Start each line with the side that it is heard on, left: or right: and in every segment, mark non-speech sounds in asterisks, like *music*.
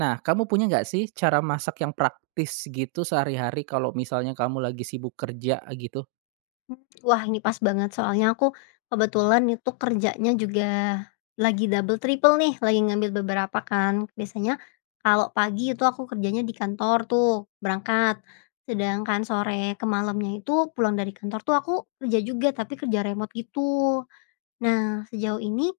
right: Nah, kamu punya nggak sih cara masak yang praktis gitu sehari-hari kalau misalnya kamu lagi sibuk kerja gitu?
left: Wah, ini pas banget soalnya aku kebetulan itu kerjanya juga lagi double triple nih, lagi ngambil beberapa kan. Biasanya kalau pagi itu aku kerjanya di kantor tuh, berangkat, sedangkan sore ke malamnya itu pulang dari kantor tuh aku kerja juga, tapi kerja remote gitu. Nah, sejauh ini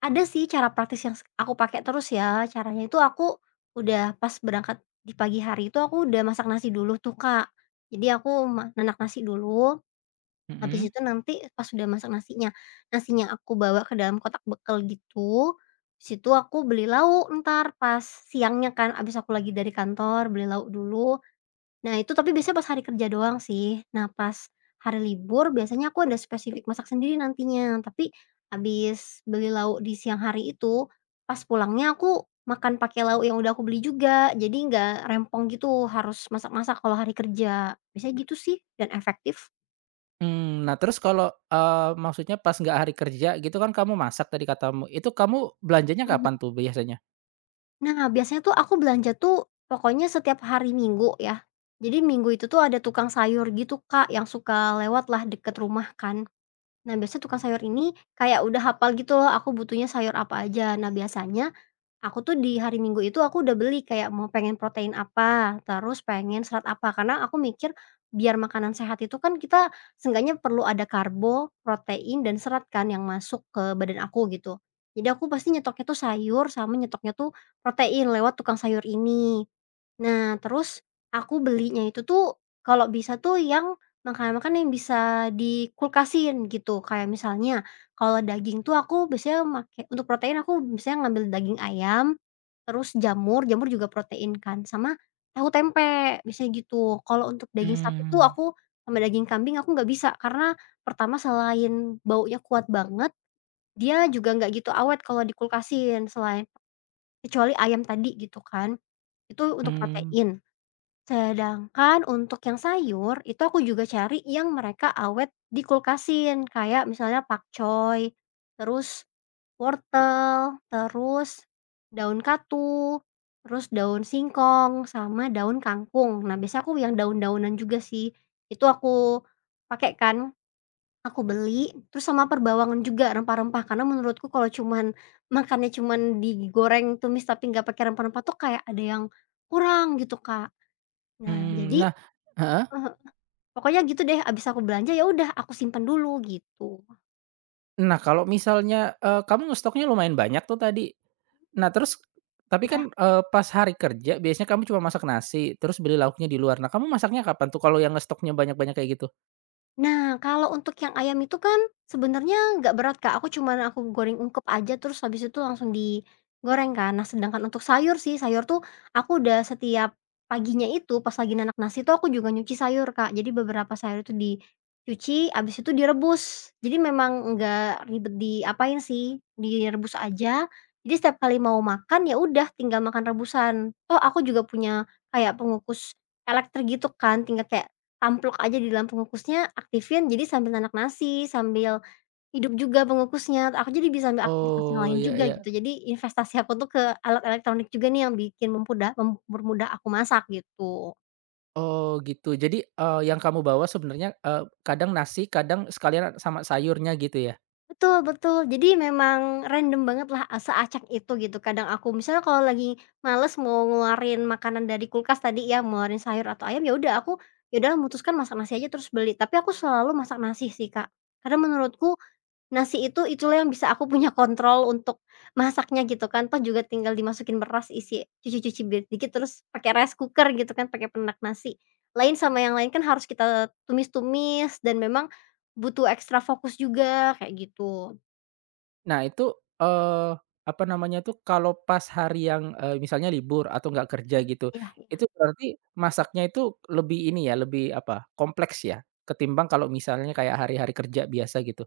left: ada sih cara praktis yang aku pakai terus ya, caranya itu aku udah pas berangkat di pagi hari itu aku udah masak nasi dulu tuh, Kak. Jadi aku nanak nasi dulu. Habis
right: Mhm.
left: itu nanti pas sudah masak nasinya, nasinya aku bawa ke dalam kotak bekal gitu, habis itu aku beli lauk ntar pas siangnya kan, abis aku lagi dari kantor beli lauk dulu. Nah itu tapi biasanya pas hari kerja doang sih. Nah pas hari libur biasanya aku ada spesifik masak sendiri nantinya, tapi abis beli lauk di siang hari itu, pas pulangnya aku makan pakai lauk yang udah aku beli juga, jadi nggak rempong gitu harus masak-masak kalau hari kerja. Biasanya gitu sih dan efektif.
right: Nah terus kalau, maksudnya pas nggak hari kerja gitu kan kamu masak tadi katamu, itu kamu belanjanya kapan tuh biasanya?
left: Nah, biasanya tuh aku belanja tuh pokoknya setiap hari Minggu ya. Jadi Minggu itu tuh ada tukang sayur gitu, Kak, yang suka lewat lah deket rumah kan. Nah, biasanya tukang sayur ini kayak udah hafal gitu loh aku butuhnya sayur apa aja. Nah, biasanya aku tuh di hari Minggu itu aku udah beli kayak mau pengen protein apa, terus pengen serat apa, karena aku mikir biar makanan sehat itu kan kita seenggaknya perlu ada karbo, protein, dan serat kan yang masuk ke badan aku gitu. Jadi aku pasti nyetoknya tuh sayur sama nyetoknya tuh protein lewat tukang sayur ini. Nah, terus aku belinya itu tuh kalau bisa tuh yang makanan-makanan yang bisa dikulkasin gitu. Kayak misalnya kalau daging tuh aku biasanya make untuk protein aku biasanya ngambil daging ayam, terus jamur, jamur juga protein kan, sama tahu tempe, biasanya gitu. Kalau untuk daging sapi tuh
right: Mmm.
left: aku sama daging kambing aku nggak bisa karena pertama selain baunya kuat banget, dia juga nggak gitu awet kalau dikulkasin selain kecuali ayam tadi gitu kan. Itu untuk
right: Mmm,
left: protein. Sedangkan untuk yang sayur, itu aku juga cari yang mereka awet dikulkasin, kayak misalnya pakcoy, terus wortel, terus daun katu, terus daun singkong, sama daun kangkung. Nah, biasanya aku yang daun-daunan juga sih, itu aku pakai kan, aku beli, terus sama perbawangan juga rempah-rempah, karena menurutku kalau cuman *laughs* makannya cuman digoreng, tumis, tapi nggak pakai rempah-rempah tuh kayak ada yang kurang gitu, Kak. Nah,
right: mmm,
left: jadi
right: nah, heeh,
left: heeh, pokoknya gitu deh, abis aku belanja, ya udah aku simpen dulu gitu,
right: nah kalau misalnya, kamu ngestoknya lumayan banyak tuh tadi.
left: mhm,
right: Nah terus tapi
left: iya.
right: kan, pas hari kerja biasanya kamu cuma masak nasi, terus beli lauknya di luar. Nah kamu masaknya kapan tuh kalau yang ngestoknya banyak-banyak kayak gitu?
left: Nah, kalau untuk yang ayam itu kan sebenarnya nggak berat, Kak, aku cuman aku goreng ungkep aja terus habis itu langsung digoreng kan. Nah, sedangkan untuk sayur sih, sayur tuh aku udah setiap paginya itu pas lagi nanak nasi tuh aku juga nyuci sayur, Kak. Jadi beberapa sayur itu dicuci, habis itu direbus. Jadi memang nggak ribet diapain sih, direbus aja. Jadi setiap kali mau makan, ya udah tinggal makan rebusan. Oh, aku juga punya kayak pengukus elektrik gitu kan, tinggal kayak amplok aja di dalam pengukusnya, aktifin, jadi sambil nanak nasi, sambil hidup juga pengukusnya, aku jadi bisa ambil aktivitas yang
right: Oh,
left: lain
right: iya,
left: juga gitu.
right: iya.
left: Jadi investasi aku tuh ke alat elektronik juga nih yang bikin mempermudah aku masak gitu.
right: Oh gitu. Jadi, yang kamu bawa sebenarnya, kadang nasi, kadang sekalian sama sayurnya gitu ya?
left: Betul betul, jadi memang random banget lah, seacak itu gitu. Kadang aku misalnya kalau lagi males mau ngeluarin makanan dari kulkas tadi ya, mau ngeluarin sayur atau ayam, ya udah memutuskan masak nasi aja terus beli, tapi aku selalu masak nasi sih, Kak. Karena menurutku nasi itu, itulah yang bisa aku punya kontrol untuk masaknya gitu kan, toh juga tinggal dimasukin beras, isi cuci-cuci dikit, terus pakai rice cooker gitu kan, pakai penak nasi. Lain sama yang lain kan harus kita tumis-tumis dan memang butuh ekstra fokus juga, kayak gitu.
right: Nah itu, eee, apa namanya tuh, kalau pas hari yang, misalnya libur atau nggak kerja
left: Mmm.
right: gitu,
left: Iya iya,
right: itu berarti masaknya itu lebih ini ya, lebih apa, kompleks ya? Ketimbang kalau misalnya kayak hari-hari kerja biasa gitu?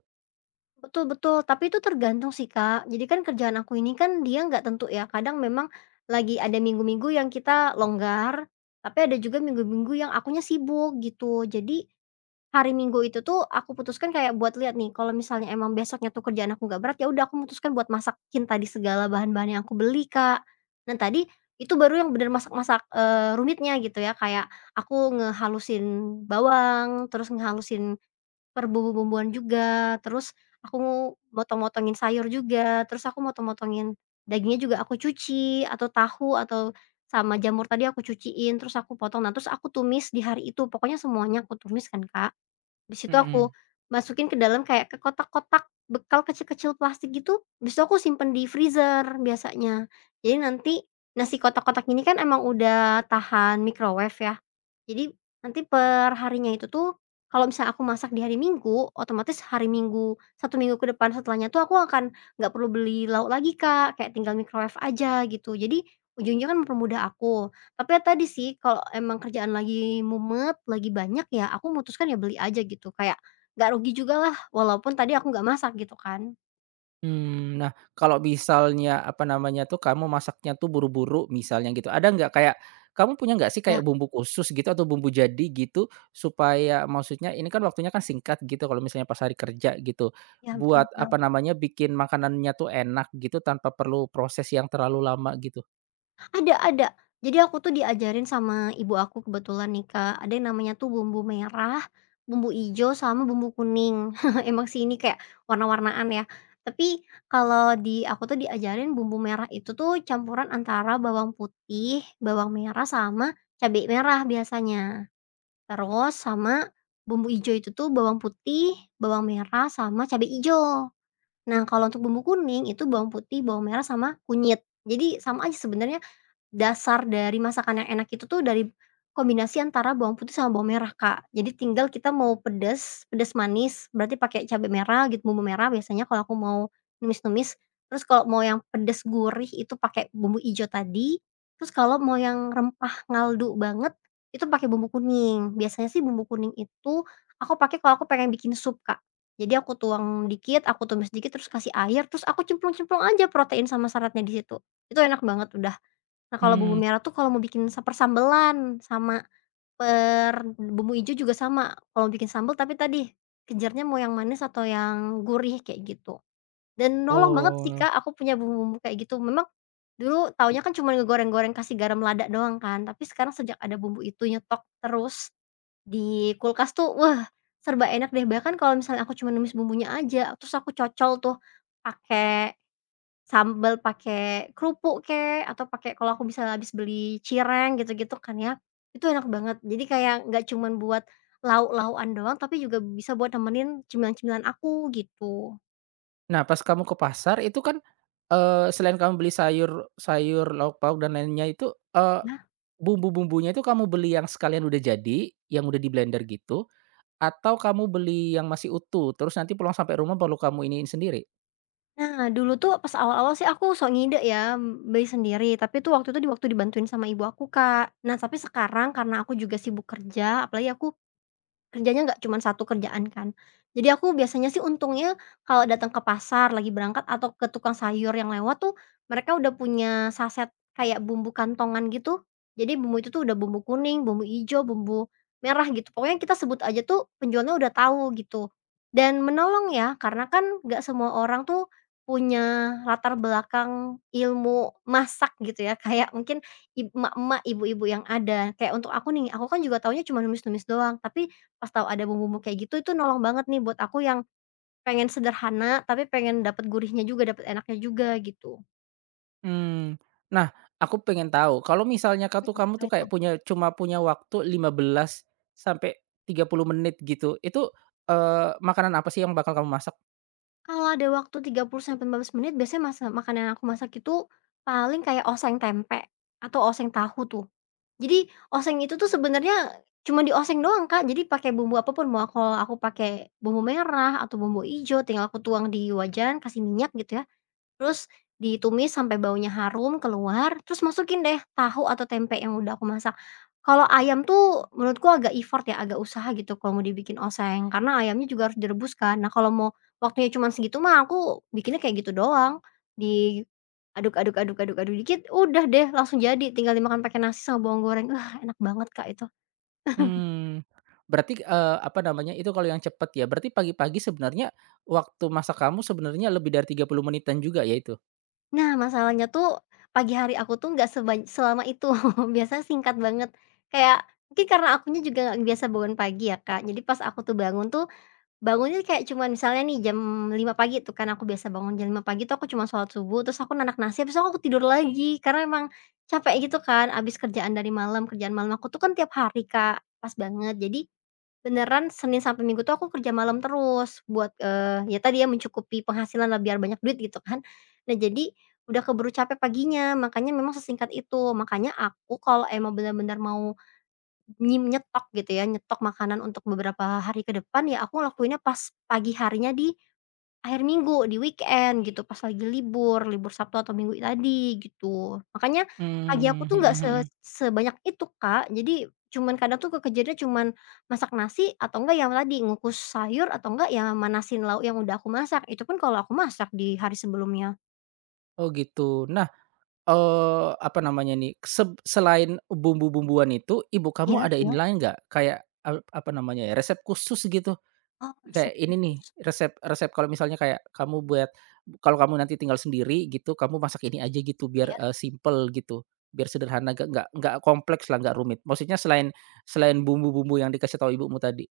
left: betul betul, tapi itu tergantung sih, Kak. Jadi kan kerjaan aku ini kan dia nggak tentu ya, kadang memang lagi ada minggu-minggu yang kita longgar, tapi ada juga minggu-minggu yang akunya sibuk gitu. Jadi hari Minggu itu tuh aku putuskan kayak buat lihat nih, kalau misalnya emang besoknya tuh kerjaan aku nggak berat, ya udah aku memutuskan buat masakin tadi segala bahan-bahan yang aku beli, Kak. Dan tadi itu baru yang bener masak-masak, rumitnya gitu ya, kayak aku ngehalusin bawang, terus ngehalusin bumbu-bumbuan juga, terus aku mau motong-motongin sayur juga, terus aku motong-motongin dagingnya juga aku cuci, atau tahu, atau sama jamur tadi aku cuciin, terus aku potong. Nah, terus aku tumis di hari itu, pokoknya semuanya aku tumis kan, Kak. Di situ
right: Mhm.
left: aku masukin ke dalam kayak ke kotak-kotak bekal kecil-kecil plastik gitu, habis itu aku simpen di freezer biasanya. Jadi nanti nasi kotak-kotak ini kan emang udah tahan microwave ya, jadi nanti perharinya itu tuh kalau misalnya aku masak di hari Minggu, otomatis hari Minggu satu minggu ke depan setelahnya tuh aku akan nggak perlu beli lauk lagi, Kak, kayak tinggal microwave aja gitu. Jadi ujungnya kan mempermudah aku. Tapi ya tadi sih kalau emang kerjaan lagi mumet, lagi banyak ya aku memutuskan ya beli aja gitu, kayak nggak rugi juga lah, walaupun tadi aku nggak masak gitu kan.
right: Hmm. Nah, kalau misalnya, apa namanya tuh, kamu masaknya tuh buru-buru misalnya gitu, ada nggak kayak kamu punya nggak sih
left: Ya
right: kayak bumbu khusus gitu atau bumbu jadi gitu, supaya maksudnya ini kan waktunya kan singkat gitu kalau misalnya pas hari kerja gitu,
left: ya, betul
right: buat,
left: betul.
right: apa namanya, bikin makanannya tuh enak gitu tanpa perlu proses yang terlalu lama gitu?
left: Ada ada. Jadi aku tuh diajarin sama ibu aku kebetulan nih, Kak, ada yang namanya tuh bumbu merah, bumbu ijo, sama bumbu kuning. *laughs* Emang sih ini kayak warna-warnaan ya. Tapi kalau di aku tuh diajarin bumbu merah itu tuh campuran antara bawang putih, bawang merah, sama cabai merah biasanya. Terus sama bumbu ijo itu tuh bawang putih, bawang merah, sama cabai ijo. Nah, kalau untuk bumbu kuning itu bawang putih, bawang merah, sama kunyit. Jadi sama aja sebenarnya. Dasar dari masakan yang enak itu tuh dari kombinasi antara bawang putih sama bawang merah, Kak. Jadi tinggal kita mau pedes, pedes manis berarti pakai cabai merah gitu, bumbu merah biasanya kalau aku mau numis-numis. Terus kalau mau yang pedes gurih itu pakai bumbu ijo tadi, terus kalau mau yang rempah ngaldu banget itu pakai bumbu kuning. Biasanya sih bumbu kuning itu aku pakai kalau aku pengen bikin sup, Kak. Jadi aku tuang dikit, aku tumis dikit, terus kasih air, terus aku cemplung-cemplung aja protein sama seratnya di situ. Itu enak banget udah. Nah, kalau bumbu
right: Hmm.
left: merah tuh kalau mau bikin persambelan sama bumbu ijo juga sama, kalau mau bikin sambel tapi tadi, kejarnya mau yang manis atau yang gurih kayak gitu. Dan nolong banget sih,
right: Oh.
left: Kak, aku punya bumbu-bumbu kayak gitu. Memang dulu taunya kan cuma ngegoreng-goreng kasih garam lada doang kan, tapi sekarang sejak ada bumbu itu nyetok terus di kulkas tuh, wah, serba enak deh. Bahkan kalau misalnya aku cuma numis bumbunya aja, terus aku cocol tuh pakai sambel pakai kerupuk kek, atau pakai kalau aku bisa habis beli cireng gitu-gitu kan ya, itu enak banget. Jadi kayak nggak cuman buat lauk-laukan doang, tapi juga bisa buat nemenin cemilan-cemilan aku gitu.
right: Nah, pas kamu ke pasar itu kan, selain kamu beli sayur sayur, lauk pauk dan lainnya itu, eh,
left: Ya.
right: bumbu-bumbunya itu kamu beli yang sekalian udah jadi, yang udah di-blender gitu, atau kamu beli yang masih utuh, terus nanti pulang sampai rumah perlu kamu iniin sendiri?
left: Nah, dulu tuh pas awal-awal sih aku sok ngide ya, beli sendiri, tapi tuh waktu itu di waktu dibantuin sama ibu aku, Kak. Nah, tapi sekarang karena aku juga sibuk kerja, apalagi aku kerjanya nggak cuma satu kerjaan kan. Jadi aku biasanya sih untungnya kalau datang ke pasar lagi berangkat atau ke tukang sayur yang lewat tuh, mereka udah punya saset kayak bumbu kantongan gitu. Jadi bumbu itu tuh udah bumbu kuning, bumbu hijau bumbu merah gitu. Pokoknya kita sebut aja tuh penjualnya udah tahu gitu. Dan menolong ya, karena kan nggak semua orang tuh punya latar belakang ilmu masak gitu ya. *laughs* Kayak mungkin emak-emak, ibu-ibu yang ada. Kayak untuk aku nih, aku kan juga taunya cuma numis-numis doang. Tapi pas tahu ada bumbu-bumbu kayak gitu, itu nolong banget nih buat aku yang pengen sederhana, tapi pengen dapet gurihnya juga, dapet enaknya juga gitu.
right: Mmm. Nah, aku pengen tahu kalau misalnya ka tuh
left: Mhm,
right: kamu
left: apa
right: tuh
left: itu?
right: kayak punya cuma punya waktu 15 sampai 30 menit gitu, itu, makanan apa sih yang bakal kamu masak?
left: Kalau ada waktu 30 sampai 15 menit biasanya masa makanan yang aku masak itu paling kayak oseng tempe atau oseng tahu tuh. Jadi oseng itu tuh sebenarnya cuma dioseng doang, Kak, jadi pakai bumbu apapun mau kalau aku pakai bumbu merah atau bumbu ijo tinggal aku tuang di wajan, kasih minyak gitu ya. Terus ditumis sampai baunya harum keluar, terus masukin deh tahu atau tempe yang udah aku masak. Kalau ayam tuh menurutku agak effort ya, agak usaha gitu kalau mau dibikin oseng, karena ayamnya juga harus direbus kan. Nah, kalau mau waktunya cuma segitu mah aku bikinnya kayak gitu doang. Di aduk aduk aduk aduk aduk dikit, udah deh langsung jadi, tinggal dimakan pakai nasi sama bawang goreng. Wah, enak banget, Kak, itu.
right: Mmm. Berarti, apa namanya, itu kalau yang cepet ya, berarti pagi-pagi sebenarnya waktu masak kamu sebenarnya lebih dari 30 menitan juga ya itu?
left: Nah, masalahnya tuh pagi hari aku tuh nggak selama itu, *laughs* biasanya singkat banget. Kayak mungkin karena akunya juga nggak biasa bangun pagi ya, Kak. Jadi pas aku tuh bangun tuh, bangunnya kayak cuman misalnya nih jam 5 pagi tuh kan aku biasa bangun jam 5 pagi tuh aku cuma sholat subuh, terus aku nanak nasi, besok aku tidur lagi. Karena emang capek gitu kan, abis kerjaan dari malam, kerjaan malam aku tuh kan tiap hari, Kak, pas banget. Jadi beneran Senin sampai Minggu tuh aku kerja malam terus buat, ya tadi ya mencukupi penghasilan lah biar banyak duit gitu kan. Nah jadi udah keburu capek paginya makanya memang sesingkat itu. Makanya aku kalau emang bener-bener mau nyetok gitu ya, nyetok makanan untuk beberapa hari ke depan ya aku lakuinnya pas pagi harinya di akhir minggu, di weekend gitu, pas lagi libur, libur Sabtu atau Minggu tadi, gitu. Makanya pagi aku
right: Mmm,
left: tuh
right: mhm,
left: nggak se
right: mhm.
left: sebanyak itu, Kak. Jadi cuman kadang tuh ke cuman masak nasi atau enggak yang tadi, ngukus sayur atau enggak ya manasin lauk yang udah aku masak, itu pun kalau aku masak di hari sebelumnya.
right: Oh gitu. Nah, apa namanya nih, selain bumbu-bumbuan itu, ibu kamu
left: Iya,
right: ada ini
left: iya.
right: lain nggak? Kayak, apa namanya ya, resep khusus gitu?
left: Oh,
right: Kayak
left: resep
right: ini nih,
left: khusus.
right: resep resep kalau misalnya kayak kamu buat kalau kamu nanti tinggal sendiri gitu, kamu masak ini aja gitu biar,
left: Iya.
right: simpel gitu, biar sederhana nggak kompleks lah, nggak rumit. Maksudnya selain selain bumbu-bumbu yang dikasih tahu ibumu tadi?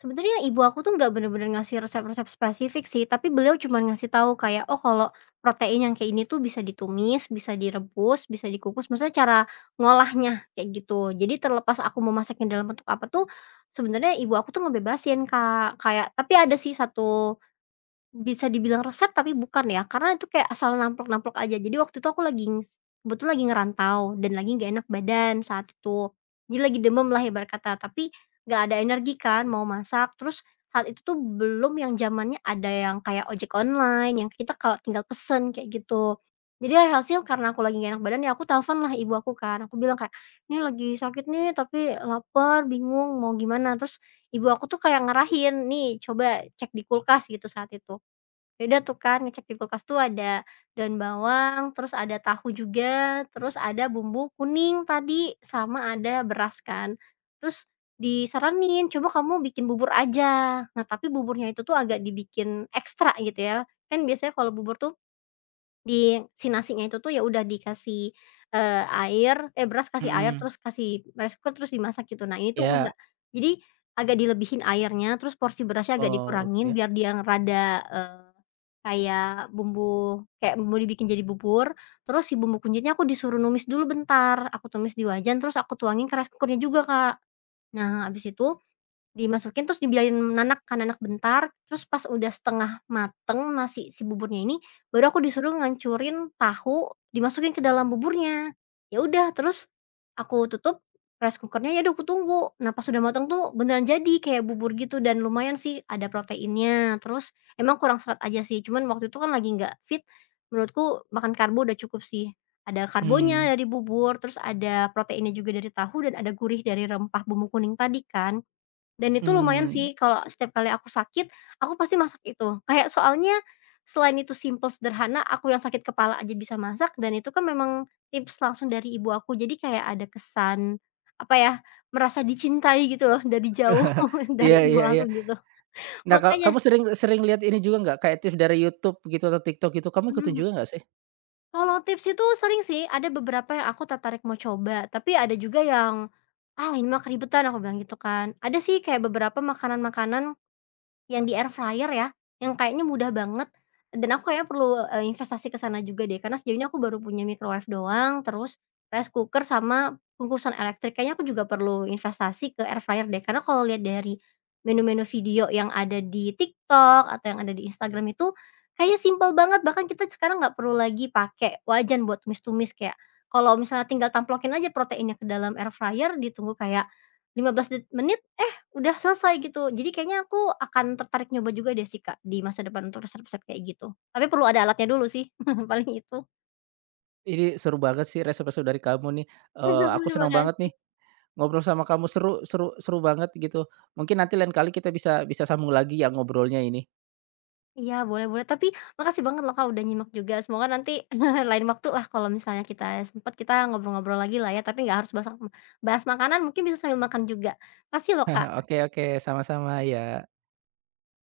left: Sebenarnya ibu aku tuh nggak bener-bener ngasih resep-resep spesifik sih, tapi beliau cuma ngasih tahu kayak, "Oh, kalau protein yang kayak ini tuh bisa ditumis, bisa direbus, bisa dikukus," maksudnya cara ngolahnya kayak gitu. Jadi terlepas aku mau masaknya dalam bentuk apa tuh, sebenarnya ibu aku tuh ngebebasin, Kak, kayak tapi ada sih satu bisa dibilang resep tapi bukan ya, karena itu kayak asal namplok-namplok aja. Jadi waktu itu aku lagi nges kebetulan lagi ngerantau dan lagi nggak enak badan saat itu. Jadi lagi demam lah ibarat kata, tapi nggak ada energi kan mau masak, terus saat itu tuh belum yang zamannya ada yang kayak ojek online, yang kita kalau tinggal pesen kayak gitu. Jadi hasil karena aku lagi gak enak badan ya aku telepon lah ibu aku kan, aku bilang kayak, "Ini lagi sakit nih tapi lapar bingung mau gimana." Terus ibu aku tuh kayak ngarahin, "Nih coba cek di kulkas," gitu saat itu. Ya udah tuh kan ngecek di kulkas tuh ada daun bawang, terus ada tahu juga, terus ada bumbu kuning tadi, sama ada beras kan. Terus disaranin, "Coba kamu bikin bubur aja." Nah, tapi buburnya itu tuh agak dibikin ekstra gitu ya. Kan biasanya kalau bubur tuh di si nasinya itu tuh ya udah dikasih, air eh, beras kasih air,
right: Mhm,
left: terus kasih rice cooker, terus dimasak gitu. Nah, ini tuh
right: iya.
left: enggak. Jadi agak dilebihin airnya, terus porsi berasnya agak
right: Oh,
left: dikurangin
right: oke.
left: biar dia rada, kayak bumbu kayak bumbu dibikin jadi bubur, terus si bumbu kunyitnya aku disuruh numis dulu bentar, aku tumis di wajan terus aku tuangin keras kukurnya juga, Kak. Nah, abis itu dimasukin terus dibiarin menanak kan, nanak bentar, terus pas udah setengah mateng nasi si buburnya ini, baru aku disuruh ngancurin tahu dimasukin ke dalam buburnya. Ya udah terus aku tutup rice cooker-nya, ya udah aku tunggu. Nah pas udah mateng tuh beneran jadi kayak bubur gitu dan lumayan sih ada proteinnya, terus emang kurang serat aja sih, cuman waktu itu kan lagi nggak fit, menurutku makan karbo udah cukup sih. Ada karbonya
right: Mmm,
left: dari bubur, terus ada proteinnya juga dari tahu dan ada gurih dari rempah bumbu kuning tadi kan. Dan itu lumayan
right: mmm.
left: sih kalau setiap kali aku sakit, aku pasti masak itu. Kayak soalnya selain itu simple sederhana, aku yang sakit kepala aja bisa masak dan itu kan memang tips langsung dari ibu aku. Jadi kayak ada kesan, apa ya, merasa dicintai gitu loh dari jauh
right: *laughs*
left: *laughs* dari
right: Iya,
left: ibu
right: iya,
left: aku
right: iya.
left: gitu.
right: Nah, kalau
left: Makanya
right: kamu sering sering lihat ini juga nggak, kayak tips dari YouTube gitu atau TikTok gitu, kamu ikutin
left: mhm,
right: juga nggak sih?
left: kalau tips itu sering sih, ada beberapa yang aku tertarik mau coba, tapi ada juga yang, "Ah, ini mah keribetan," aku bilang gitu kan. Ada sih kayak beberapa makanan-makanan yang di air fryer ya, yang kayaknya mudah banget, dan aku kayaknya perlu, investasi ke sana juga deh, karena sejauh ini aku baru punya microwave doang, terus rice cooker sama kukusan elektrik. Kayaknya aku juga perlu investasi ke air fryer deh, karena kalau lihat dari menu-menu video yang ada di TikTok atau yang ada di Instagram itu, kayaknya simpel banget, bahkan kita sekarang nggak perlu lagi pakai wajan buat tumis-tumis, kayak kalau misalnya tinggal tamplokin aja proteinnya ke dalam air fryer, ditunggu kayak 15 menit udah selesai gitu. Jadi kayaknya aku akan tertarik nyoba juga deh sih, Kak, di masa depan untuk resep-resep kayak gitu. Tapi perlu ada alatnya dulu sih, *laughs* paling itu.
right: Ini seru banget sih resep-resep dari kamu nih,
left: *laughs*
right: aku
left: Terima
right: senang banget
left: kasih.
right: nih ngobrol sama kamu, seru seru seru banget gitu. Mungkin nanti lain kali kita bisa bisa sambung lagi ya ngobrolnya ini.
left: Iya, boleh, boleh. Tapi makasih banget loh, Kak, udah nyimak juga. Semoga nanti *laughs* lain waktu lah kalau misalnya kita sempet, kita ngobrol-ngobrol lagi lah ya, tapi nggak harus bahas bahas makanan, mungkin bisa sambil makan juga. Makasih loh,
right: *laughs*
left: Kak.
right: Oke, oke, sama-sama ya.